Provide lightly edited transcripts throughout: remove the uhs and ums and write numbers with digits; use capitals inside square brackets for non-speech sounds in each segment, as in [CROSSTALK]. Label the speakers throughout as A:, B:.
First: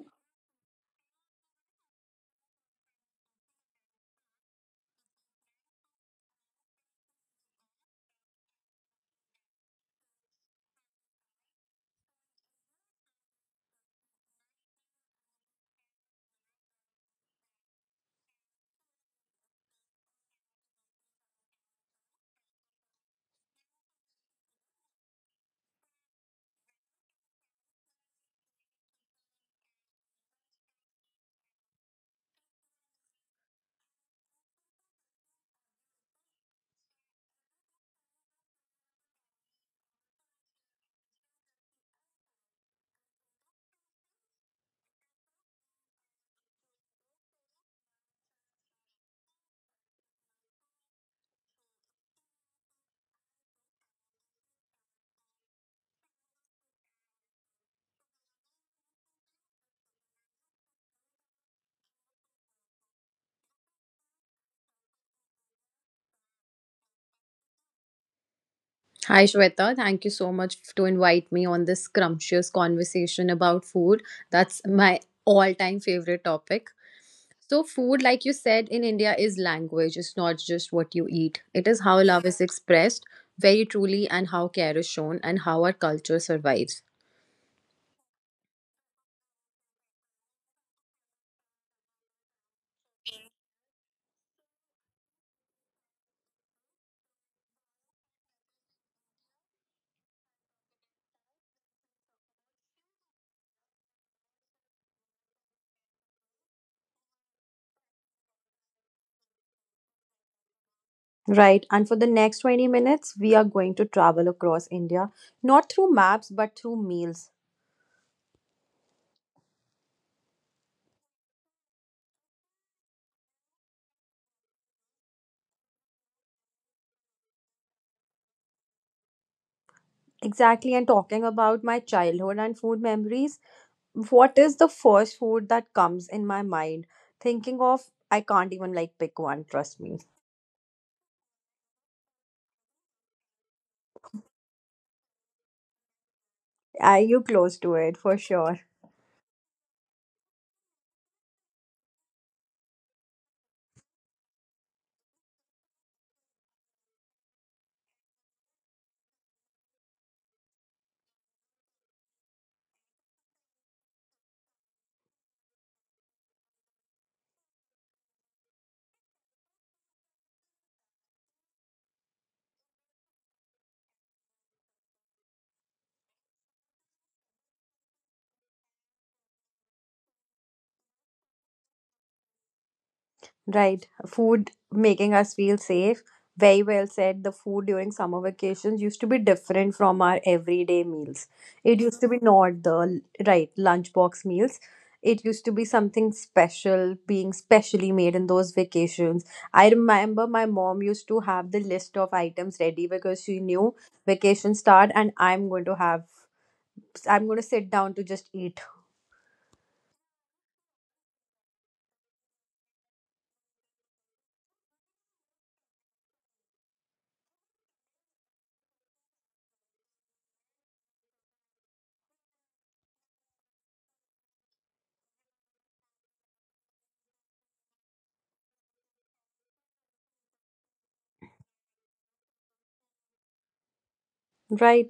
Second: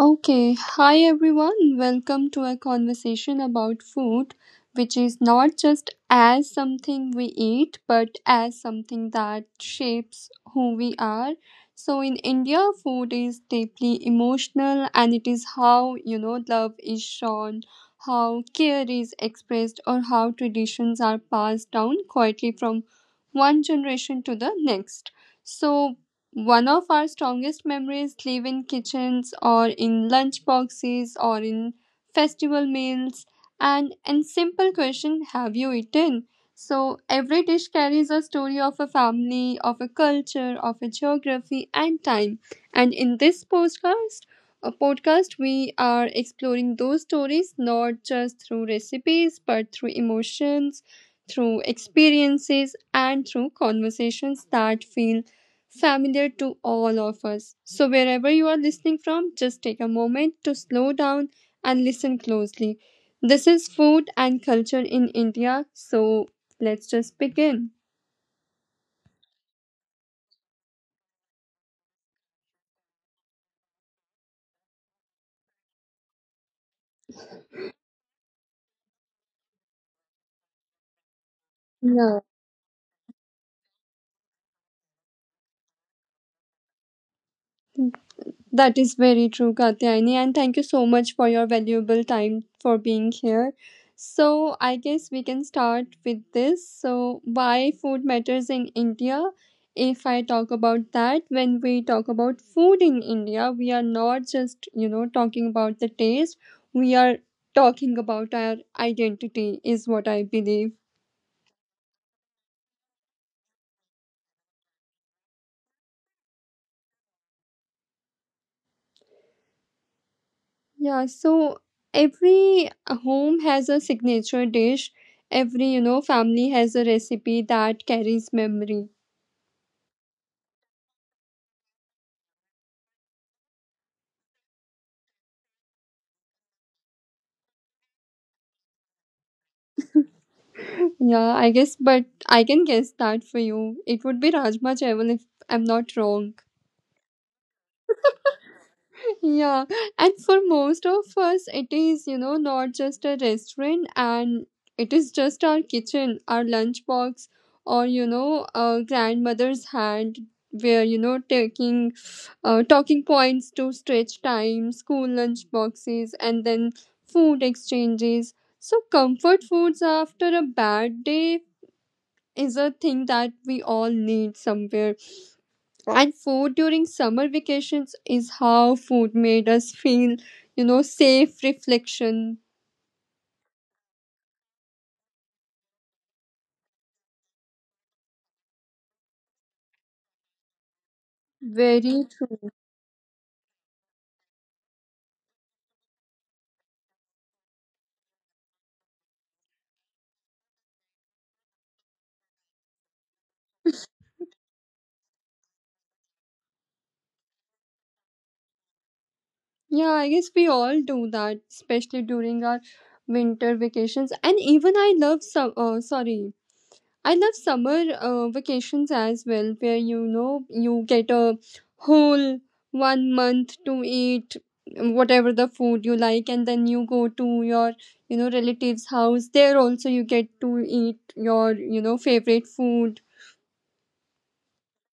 A: Okay, hi everyone. Welcome to a conversation about food, which is not just as something we eat, but as something that shapes who we are. So, in India, food is deeply emotional and it is how, you know, love is shown, how care is expressed, or how traditions are passed down quietly from one generation to the next. So, one of our strongest memories live in kitchens or in lunch boxes or in festival meals and simple question, have you eaten? So every dish carries a story of a family, of a culture, of a geography and time. And in this podcast a podcast we are exploring those stories not just through recipes but through emotions, through experiences and through conversations that feel familiar to all of us. So, wherever you are listening from, just take a moment to slow down and listen closely. This is food and culture in India, so let's just begin.
B: Hi Shweta, thank you so much to invite me on this scrumptious conversation about food. That's my all-time favorite topic. So food, like you said, in India is language. It's not just what you eat. It is how
A: Yeah.
B: love is expressed very truly and how care is shown and how our culture survives.
A: That is very true, Katyayani, and thank you so much for your valuable time for being here. So, I guess we can start with this. So, why food matters in India? If I talk about that, when we talk about food in India, we are not just, you know, talking about the taste, we are talking about our identity, is what I believe.
B: Right, and for the next 20 minutes, we are going to travel across India, not through maps but through meals.
A: Yeah, so every home has a signature dish. Every, you know, family has a recipe that carries memory.
B: Exactly, and talking about my childhood and food memories, what is the first food that comes in my mind? Thinking of, I can't even like pick one, trust me.
A: Yeah, I guess, but I can guess that for you. It would be Rajma Chawal if I'm not wrong.
B: Are you close to it for sure?
A: Yeah, and for most of us, it is, you know, not just a restaurant and it is just our kitchen, our lunchbox, or, you know, our grandmother's hand where, you know, taking talking points to stretch time, school lunch boxes, and then food exchanges. So, comfort foods after a bad day is a thing that we all need somewhere and food during summer vacations is how food made us feel, you know, safe reflection.
B: Right. Food making us feel safe. Very well said. The food during summer vacations used to be different from our everyday meals. It used
A: Very.
B: to be not the right lunchbox meals. It used to be something special, being specially made in those vacations. I remember my mom used to have the list of items ready because she knew vacation start and I'm going to sit down to just eat.
A: Yeah, I guess we all do that, especially during our winter vacations. And even I love summer vacations as well, where you know you get a whole one month to eat whatever the food you like, and then you go to your relatives' house. There also you get to eat your favorite food.
B: Right.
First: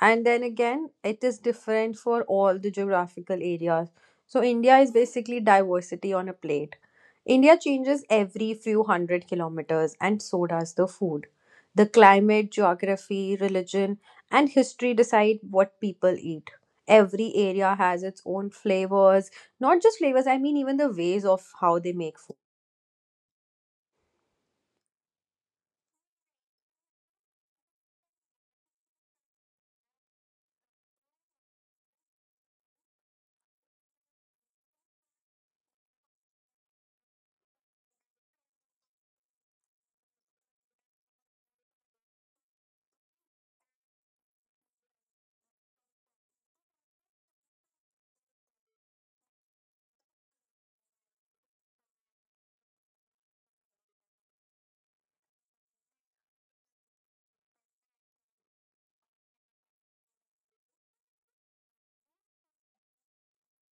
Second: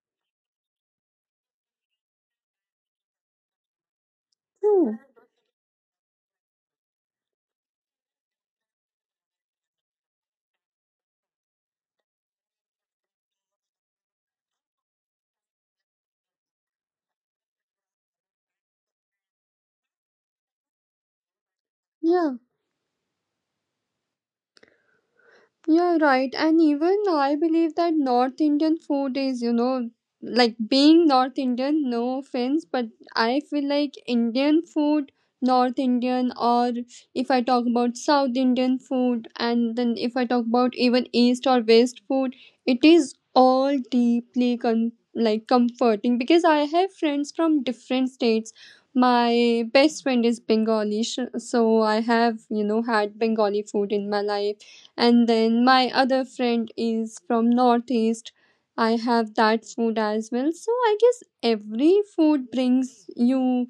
B: And then again, it is different for all the geographical areas. So, India
A: Hmm.
B: is basically diversity on a plate. India changes every few hundred kilometers, and so does the food. The climate, geography, religion, and history decide what people eat. Every area has its own flavors, not just flavors, I mean, even the ways of how they make food.
A: Yeah, right. And even I believe that North Indian food is, you know, like being North Indian, no offense, but I feel like Indian food, North Indian, or if I talk about South Indian food, and then if I talk about even East or West food, it is all deeply like comforting because I have friends from different states. My best friend is Bengali, so I have, you know, had Bengali food in my life and then my other friend is from Northeast. I have that food as well. So I guess every food brings you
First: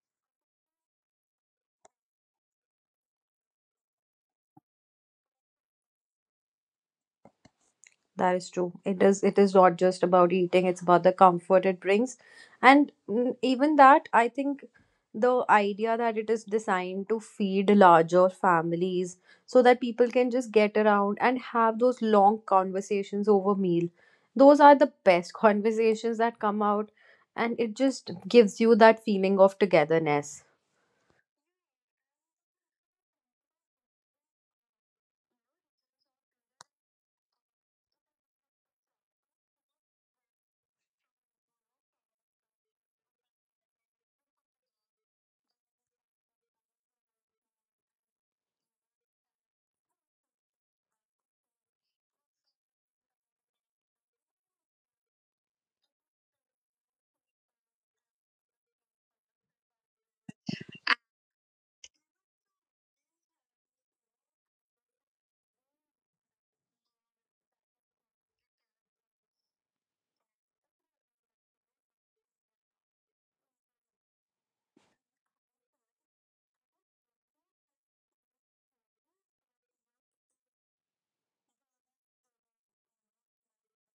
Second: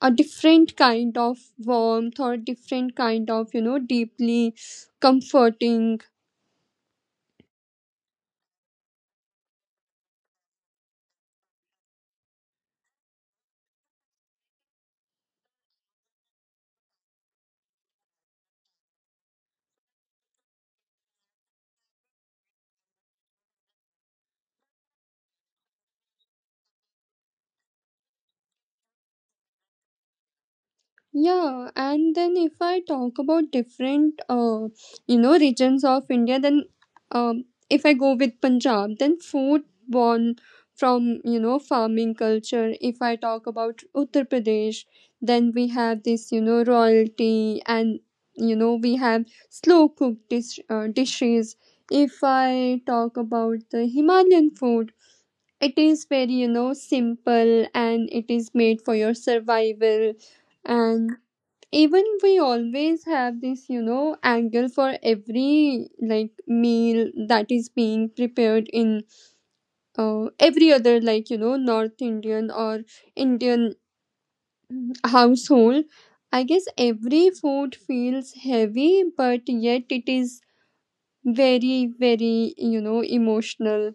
A: a different kind of warmth or different kind of, you know, deeply comforting.
B: That is true. It is not just about eating, it's about the comfort it brings. And even that, I think the idea that it is designed to feed larger families so that people can just get around and have those long conversations over meal. Those are the best [LAUGHS] conversations that come out and it just gives you that feeling of togetherness.
A: Yeah, and then if I talk about different, you know, regions of India, then if I go with Punjab, then food born from, you know, farming culture. If I talk about Uttar Pradesh, then we have this, you know, royalty and, you know, we have slow cooked dishes. If I talk about the Himalayan food, it is very, you know, simple and it is made for your survival and even we always have this, you know, angle for every like meal that is being prepared in every other like, you know, North Indian or Indian household. I guess every food feels heavy but yet it is very, very, you know, emotional.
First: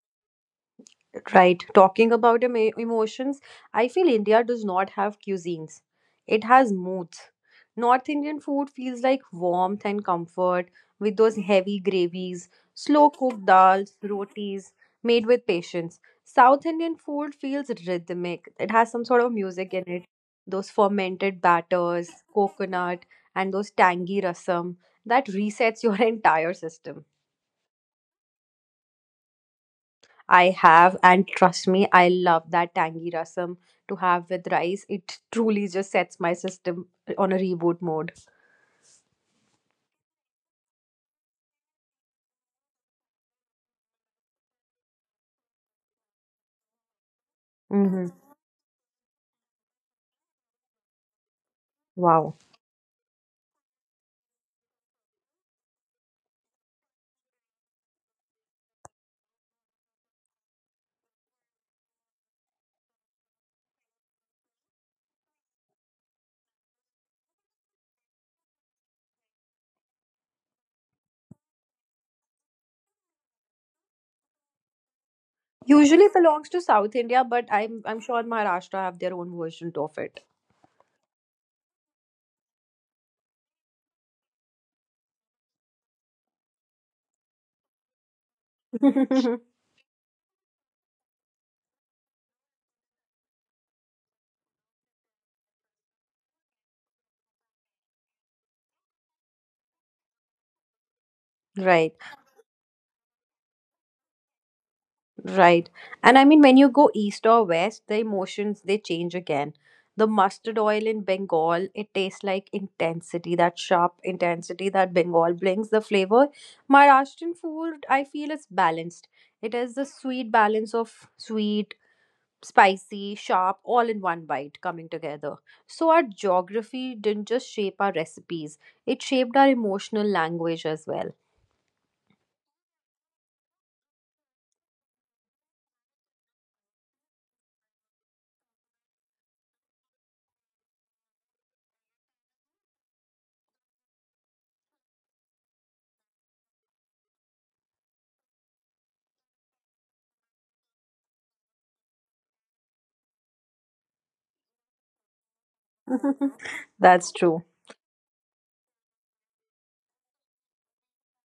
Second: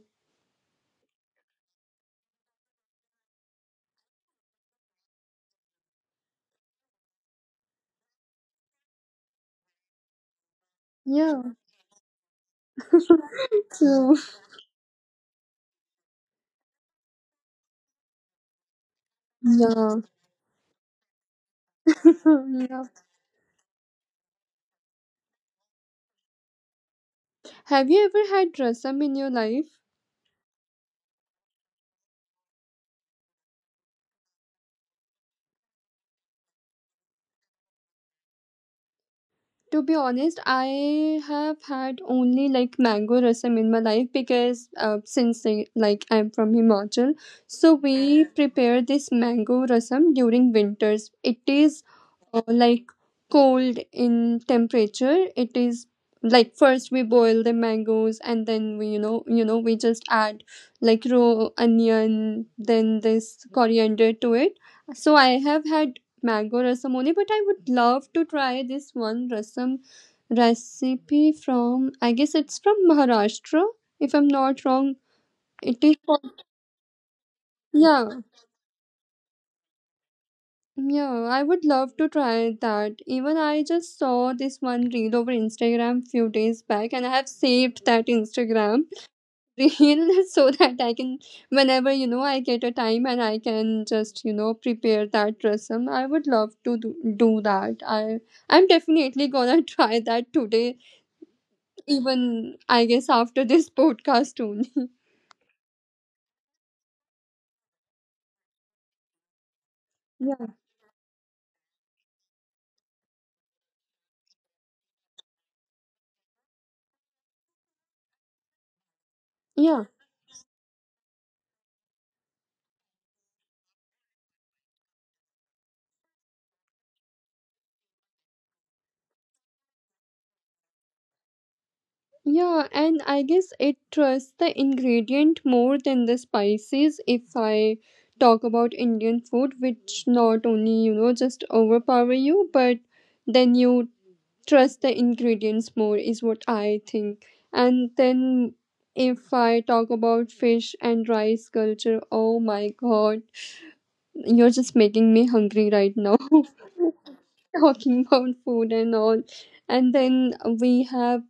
B: Right. Talking about emotions, I feel India does not have cuisines. It has moods. North Indian food feels like warmth and comfort with those
A: Yeah.
B: heavy gravies, slow cooked dals,
A: True.
B: rotis made with patience. South Indian food feels rhythmic. It has some sort of music in
A: Yeah.
B: it. Those fermented batters,
A: [LAUGHS] Yeah,
B: coconut, and those tangy rasam that resets your [LAUGHS] entire system.
A: have you ever had rasam in your life?
B: I have, and trust me, I love that tangy rasam to have with rice. It truly just sets my system on a reboot mode.
A: To be honest, I have had only like mango rasam in my life because since like I'm from Himachal, so
B: Hmm.
A: we prepare this mango rasam during winters. It is
B: Wow.
A: like cold in temperature. It is like first we boil the mangoes and then we we just add like raw onion, then this coriander to it. So I have had mango rasamoni, but I would love to try this one rasam recipe from, I guess it's from Maharashtra, if I'm not wrong. It is
B: Usually
A: called-
B: belongs to South India, but I'm
A: Yeah,
B: sure Maharashtra have their own version of
A: yeah, I would love to try that. Even I just saw this one reel over Instagram few days back and I have saved that Instagram
B: it.
A: [LAUGHS] reel so that I can, whenever, you know, I get a time and I can just, you know, prepare that rasam. I would love to do that. I'm definitely gonna [LAUGHS] try that today,
B: [LAUGHS] Right.
A: even I guess after this [LAUGHS] podcast only.
B: Right. And I mean, when you go east or west, the emotions they change again. The
A: Yeah.
B: mustard oil in Bengal, it tastes like intensity, that sharp intensity that Bengal brings, the flavor. Maharashtrian food, I feel, is balanced. It has
A: Yeah.
B: the sweet balance of sweet, spicy, sharp, all in one bite coming together. So our geography didn't just shape our recipes, it shaped our emotional language as well.
A: Yeah, and I guess it trusts the ingredient more than the spices if I talk about Indian food, which not only, you know, just overpower you, but then you trust the ingredients more, is what I think. And then if I talk about fish and rice culture, oh my God, you're just making me hungry right now. [LAUGHS]
B: [LAUGHS] That's true.
A: [LAUGHS] Talking about food and all, and then we have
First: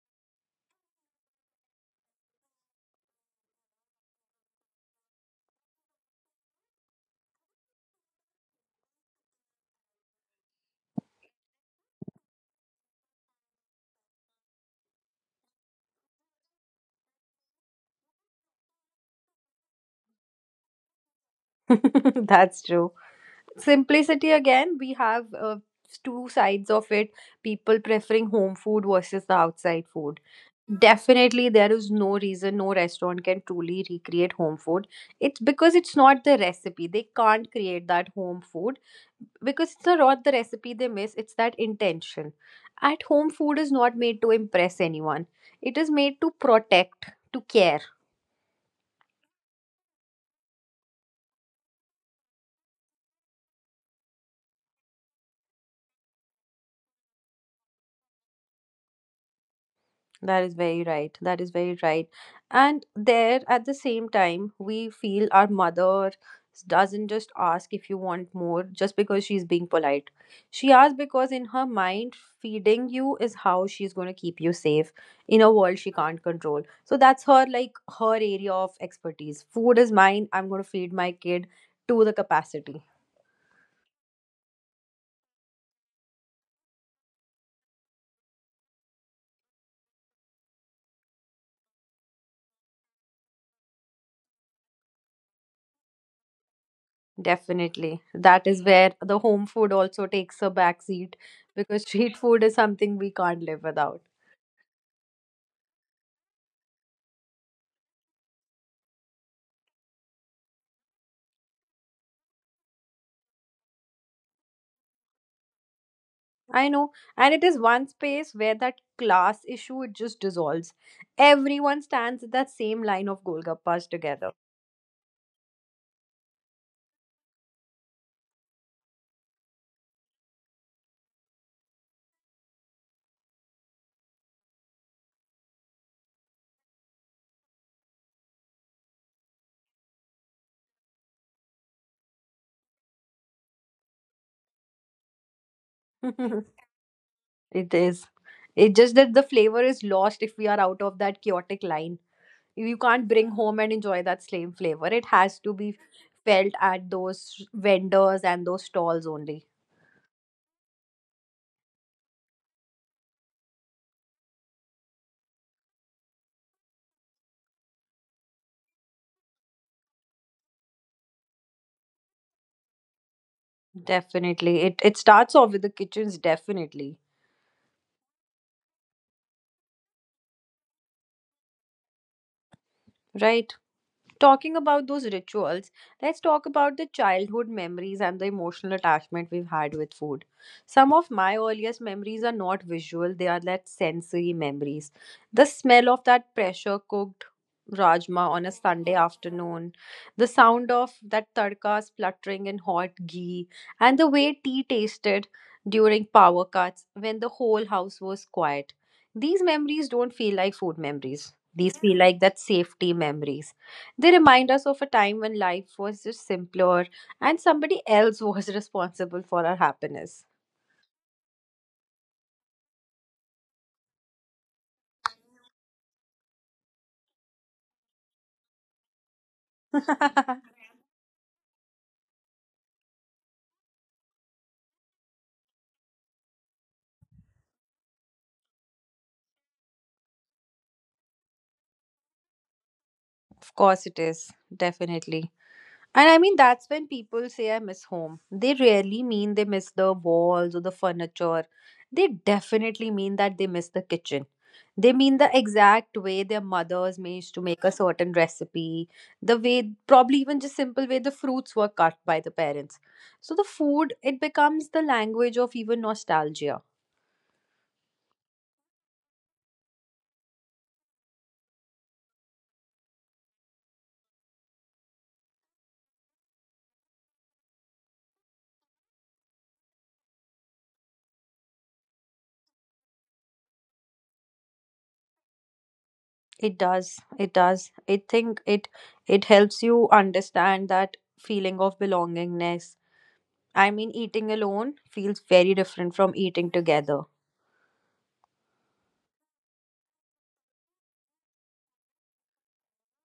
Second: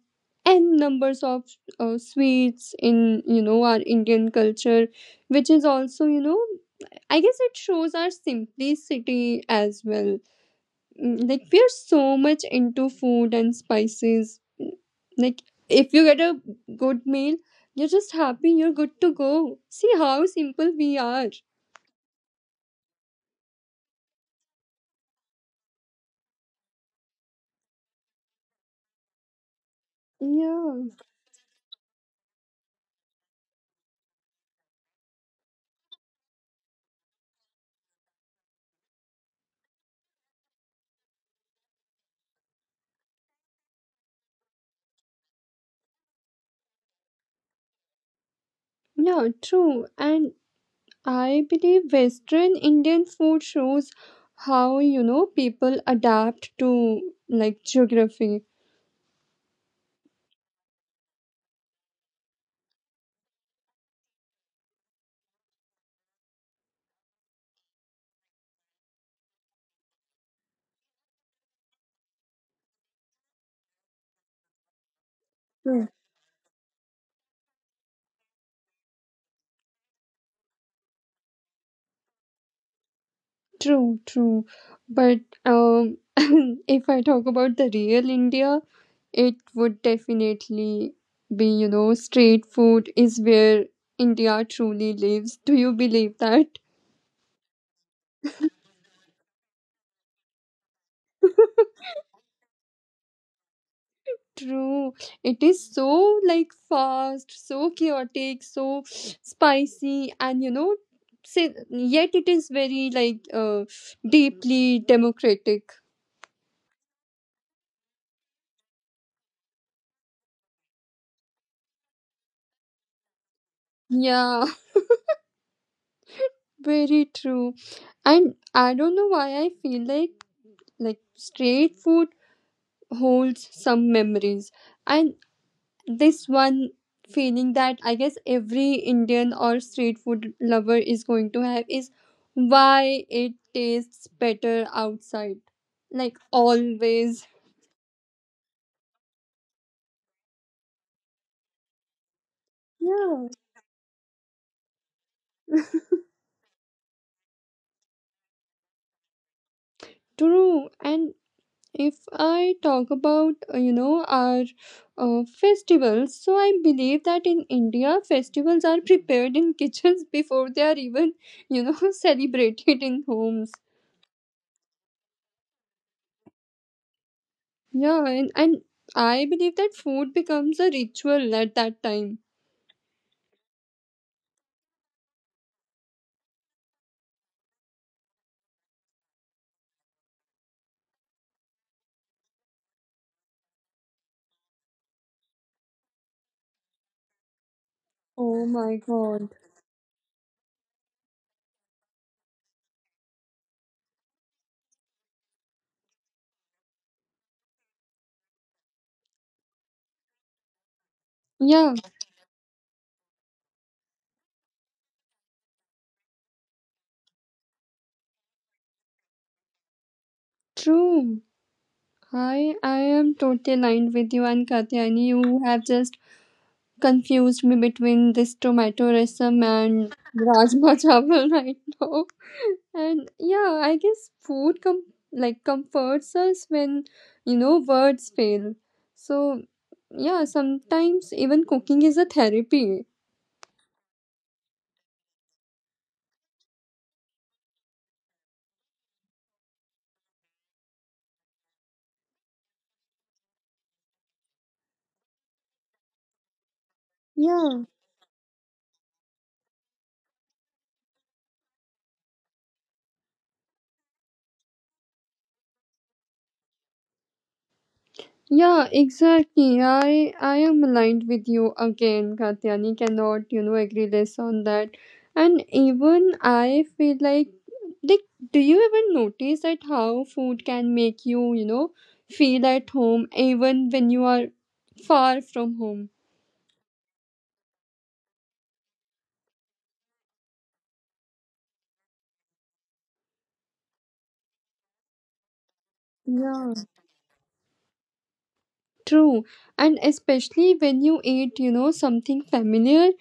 A: n numbers of sweets in, you know, our Indian culture, which is also, you know, I guess it shows our simplicity as well. Like we are so much into food and spices. Like if you get a good meal, you're just happy, you're good to go. See how simple we are.
B: [LAUGHS] That's true. Simplicity again, we have two sides of it, people preferring home food versus the outside food.
A: Yeah.
B: Definitely there is no reason, no restaurant can truly recreate home food. It's because it's not the recipe, they can't create that home food because it's not the recipe they miss, it's that intention. At home, food is not made to impress anyone, it is made to protect, to care.
A: Yeah, true. And I believe Western Indian food shows how, you know, people adapt to like geography.
B: That is very right. That is very right. And there, at the same time, we feel our mother doesn't just ask if you want more just because she's being polite. She asks because, in her mind, feeding you is how she's going to keep you safe in a world
A: True,
B: she can't control. So that's her, like, her area of expertise. Food is mine. I'm going to feed my kid to the capacity.
A: true. True. But um, [LAUGHS] if I talk about the real India, it would definitely be, you know, street food is where India truly lives. Do you believe that?
B: Definitely. That is where the home food also takes a backseat because [LAUGHS] street food is something we can't live without.
A: True. It is so like fast, so chaotic, so spicy, and, you know, say, yet it is very like, deeply democratic.
B: I know. And it is one space where that class issue it just dissolves. Everyone stands at that same line of Golgappas together.
A: Yeah, [LAUGHS] very true. And I don't know why I feel like straight food holds some memories. And this one feeling that I guess every Indian or street food lover is going to have is why it tastes better outside.
B: [LAUGHS] It
A: Like always.
B: is. It just that the flavor is lost if we are out of that chaotic line. You can't bring
A: Yeah,
B: home and enjoy that same flavor. It has to be felt at those vendors and those stalls only.
A: true. And if I talk about, you know, our festivals, so I believe that in India, festivals are prepared in kitchens [LAUGHS] before they are even, you know, [LAUGHS] celebrated in homes.
B: Definitely. It starts off with the kitchens, definitely.
A: Yeah, and I believe that food becomes a ritual at that time.
B: Right? Talking about those rituals, let's talk about the childhood memories and the emotional attachment we've had with food. Some of my earliest memories are not visual, they are like sensory memories. The smell of that pressure cooked rajma on
A: Oh
B: a
A: my
B: Sunday
A: God.
B: afternoon, the sound of that tadka spluttering in hot ghee, and the way tea tasted during power cuts when the whole house was quiet. These memories don't feel like food memories.
A: Yeah,
B: These feel like that safety memories, they remind us of a time when life was just simpler and somebody else was [LAUGHS] responsible for our happiness.
A: true. I am totally aligned with you and Katyani. You have just confused me between this tomato rasam
B: [LAUGHS] Of
A: and rajma [LAUGHS] chawal right now. And yeah, I guess food com like comforts us when, you know, words fail. So yeah, sometimes even cooking is a therapy.
B: course, it is, definitely. And I mean, that's when people say I miss home. They rarely mean they miss the walls or the furniture. They definitely mean that they miss the kitchen. They mean the exact way their mothers managed to make
A: Yeah.
B: a certain recipe, the way, probably even just simple way the fruits were cut by the parents. So the food, it becomes the language of even nostalgia.
A: Yeah, exactly. I am aligned with you again, Katyani. Cannot, you know, agree less on that. And even I feel like do you even notice that how food can make you, you know feel at home even when you are far from home.
B: It does. It does. I think it it helps you understand that feeling of belongingness. I mean, eating alone feels very different from eating
A: Yeah.
B: together.
A: True. And especially when you eat, you know, something familiar,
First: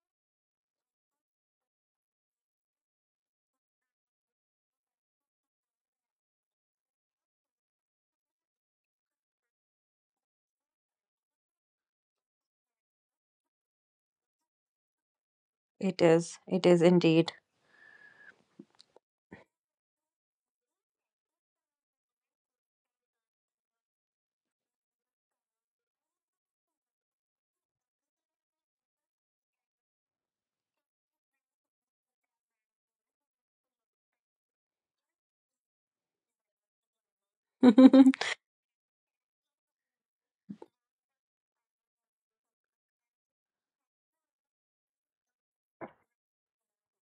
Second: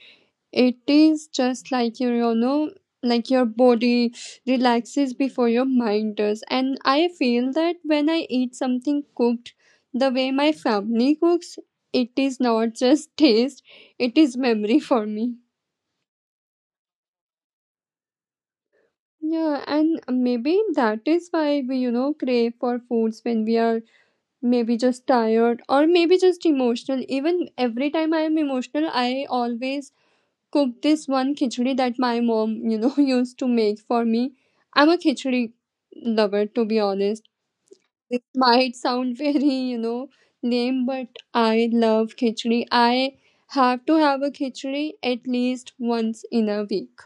A: it is just like your, you know, like your body relaxes before your mind does. And I feel that when I eat something cooked the way my family cooks, it is not [LAUGHS] just taste, it is memory for me.
B: It is. It is indeed.
A: Yeah, and maybe that is why we, you know, crave for foods when we are maybe just tired or maybe just emotional. Even every time I am emotional, I always cook this one khichdi that my mom, you know, [LAUGHS] used to make for me. I'm a khichdi lover, to be honest.
B: [LAUGHS] That
A: It might sound [LAUGHS] very, you know, lame, but I love khichdi. I have to have a khichdi at least once in a week.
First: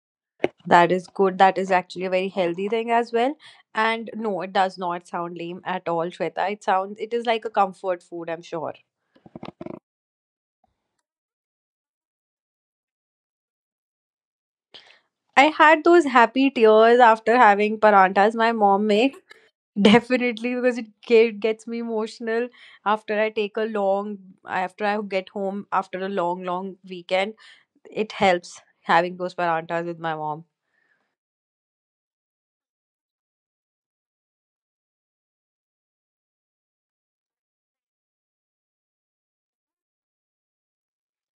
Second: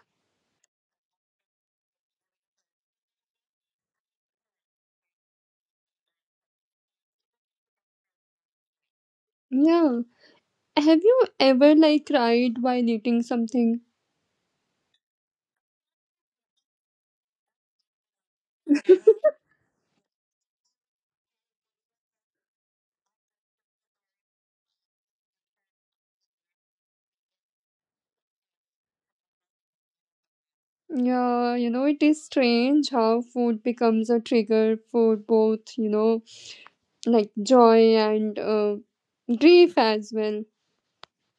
B: is good. That is actually a very healthy thing as well. And no, it does not sound lame at all, Shweta. It sounds. It is like a comfort food. I'm sure.
A: Yeah. Have you ever like cried while eating something?
B: I had those happy tears after having parantas my mom makes. [LAUGHS] Definitely, because it gets me emotional after I take a long, after I get home after a long, long weekend. It helps having those parantas with my mom.
A: Yeah, you know, it is strange how food becomes a trigger for both, you know, like joy and grief as well.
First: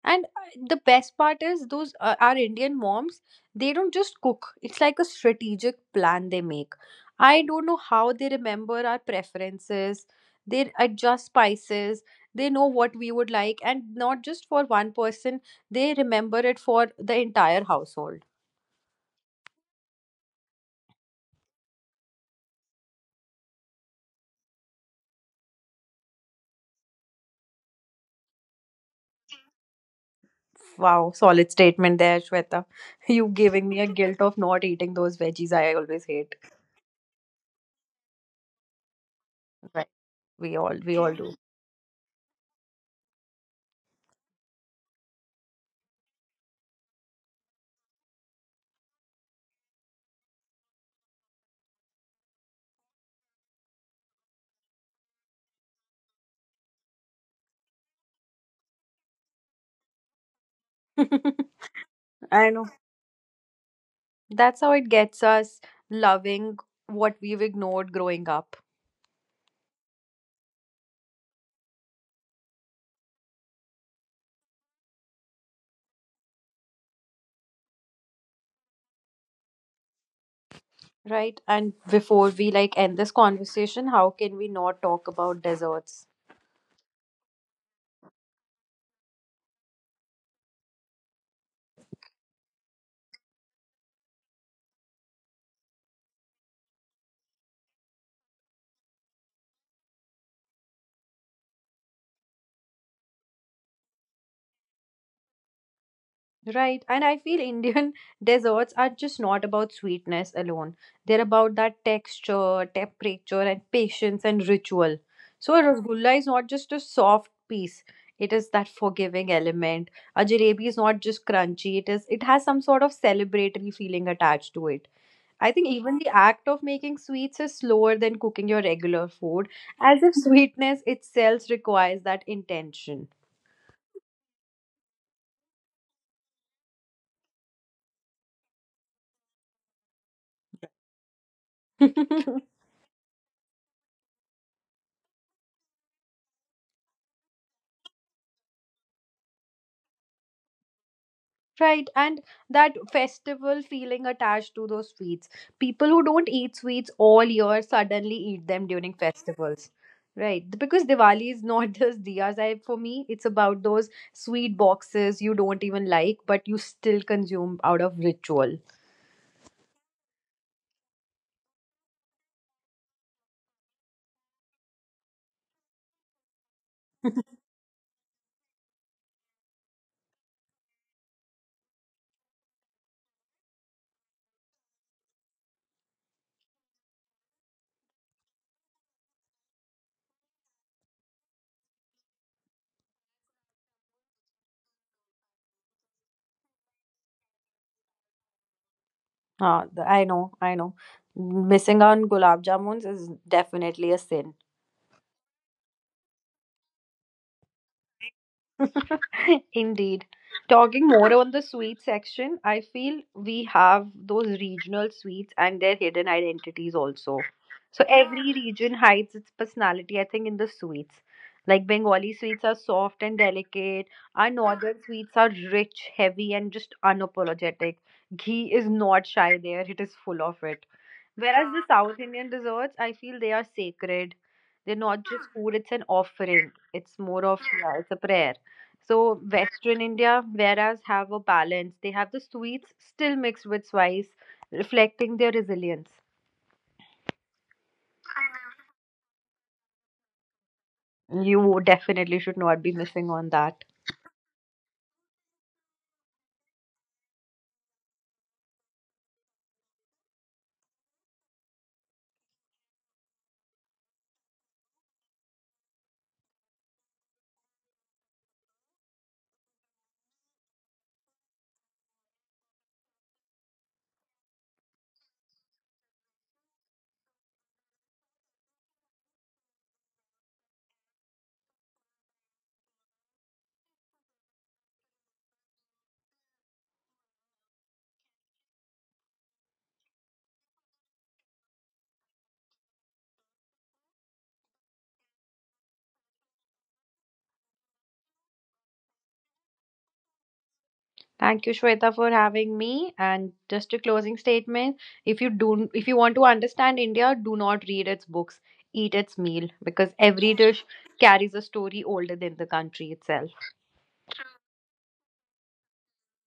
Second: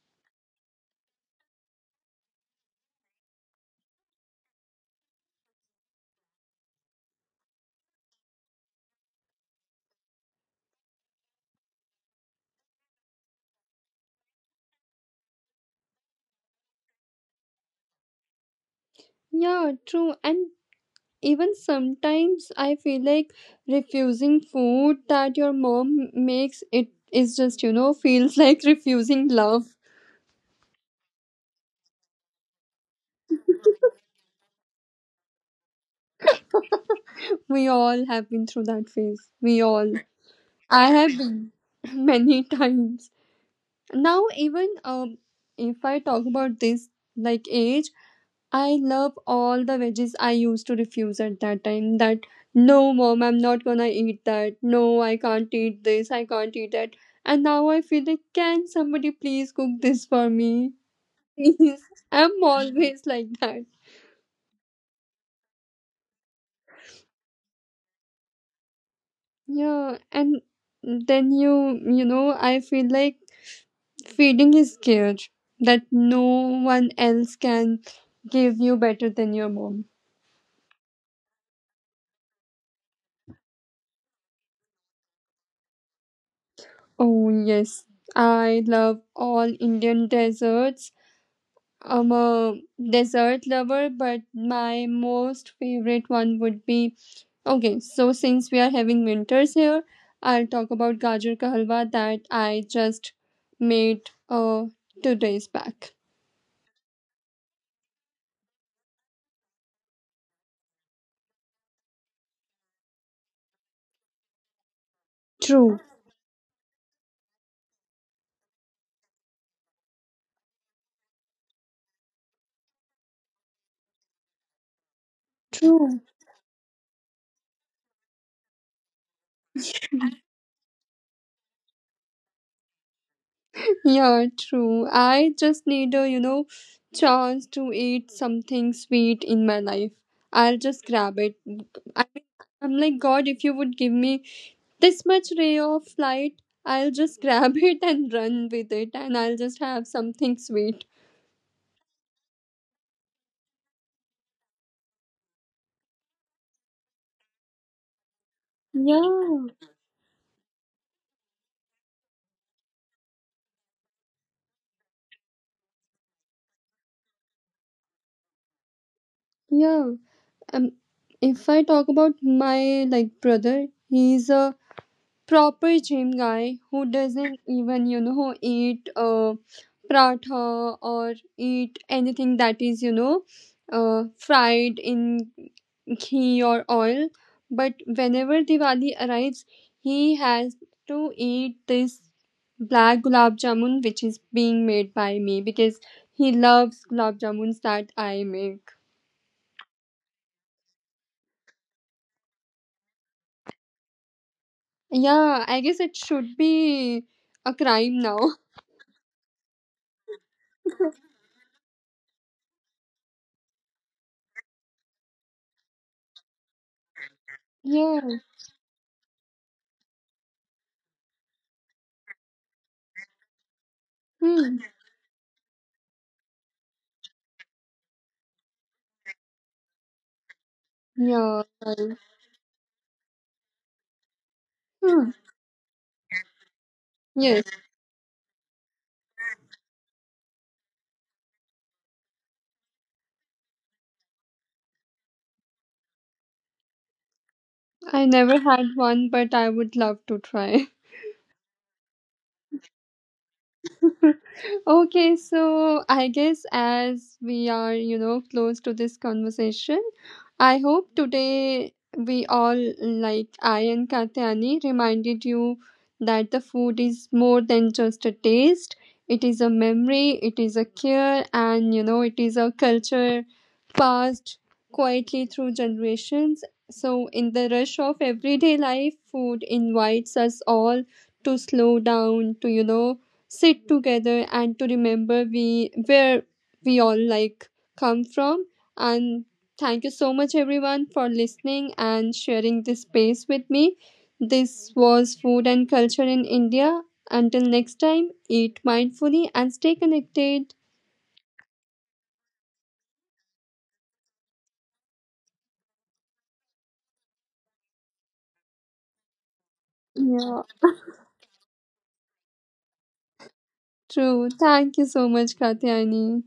B: And the best part is those our Indian moms, they don't just cook. It's like a strategic plan they make. I don't know how they remember our preferences. They adjust spices. They know what we would like and not just for one person, they remember it for the entire household.
A: Yeah, true. And even sometimes I feel like refusing food that your mom makes, it is just, you know, [LAUGHS] feels like refusing love.
B: Wow, solid statement there, Shweta. [LAUGHS] You giving me a guilt of not eating those veggies I always hate.
A: We all have been through that phase. We
B: Right.
A: all.
B: We all
A: I
B: we all
A: have
B: do.
A: been [LAUGHS] many times. Now, even if I talk about this like age, I love all the veggies I used to refuse at that time that, no mom, I'm not gonna eat that, no I can't eat this, I can't eat that, and now I feel like, can somebody please cook this for me
B: [LAUGHS]
A: please? [LAUGHS] I'm
B: I know.
A: always like that.
B: That's how it gets us loving what we've ignored growing up,
A: Yeah, and then you know I feel like feeding is care that no one else can give you better than your mom.
B: right? And before we like end this conversation, how can we not talk about desserts?
A: Oh yes, I love all Indian desserts. I'm a dessert lover, but my most favorite one would be okay. So since we are having winters here, I'll talk about gajar ka halwa that I just made 2 days back.
B: Right. And I feel Indian [LAUGHS] desserts are just not about sweetness alone. They're about that texture, temperature, and patience and ritual. So a
A: True,
B: rasgulla is not just a soft piece. It is that forgiving element. A jalebi is not just crunchy. It has some sort of celebratory feeling attached to it. I think even
A: true.
B: the act of making sweets is slower than cooking your regular food, as if sweetness itself requires that intention.
A: Yeah, true. I just need a, you know, chance to eat something sweet in my life. I'll just grab it. I mean,
B: [LAUGHS]
A: I'm like, God, if you would give me this much ray of light, I'll just [LAUGHS] grab it and run with it, and I'll just have something sweet.
B: Right, and that festival feeling attached to those sweets. People who don't eat sweets all year suddenly eat them during
A: Yeah,
B: festivals. Right, because Diwali is not [LAUGHS] just diyas. I, for me, it's about those sweet boxes you don't even like, but you still consume out of ritual.
A: yeah. Um, if I talk about my like brother, he's a proper gym guy who
B: [LAUGHS]
A: doesn't even, you know, eat pratha or eat anything that is, you know, fried in your oil, but whenever Diwali arrives, he has to eat this black gulab jamun which is being made by me because he loves gulab jamuns that I make.
B: I know, I know. Missing on gulab jamuns is definitely a sin.
A: Yeah, I guess it should be a crime now. [LAUGHS]
B: [LAUGHS] Indeed. Talking more on the sweet section, I feel we have those regional sweets and their hidden identities also. So
A: Yeah.
B: every region hides its personality, I think, in the sweets. Like Bengali sweets are soft and delicate. Our
A: Hmm.
B: northern sweets are rich, heavy, and just unapologetic. Ghee is not shy there, it is full of it.
A: Yeah.
B: Whereas the
A: Hmm.
B: South Indian desserts, I feel they are sacred. They're not just food, it's an offering. It's more of,
A: Yes,
B: yeah, it's a prayer. So Western India whereas have a balance. They have the sweets still mixed with spice, reflecting their resilience.
A: I never had one, but I would love to try.
B: You definitely should not be missing on that.
A: [LAUGHS] Okay, so I guess as we are, you know, close to this conversation, I hope today we all, like I and Katyani, reminded you that the food is more than just a taste. It is a memory, it is a care, and, you know, it is a culture passed quietly through generations. So, in the rush of everyday life, food invites us all to slow down, to, you know, sit together and to remember we where we all like come from. And thank you so much everyone for listening and sharing this space with me. This was food and culture in India. Until next time, eat mindfully and stay connected.
B: Thank you, Shweta, for having me. And just a closing statement: if you do, if you want to understand India, do not read its books. Eat its meal because every
A: Yeah,
B: dish carries a story older than the country itself.
A: true. Thank you so much, Katyani.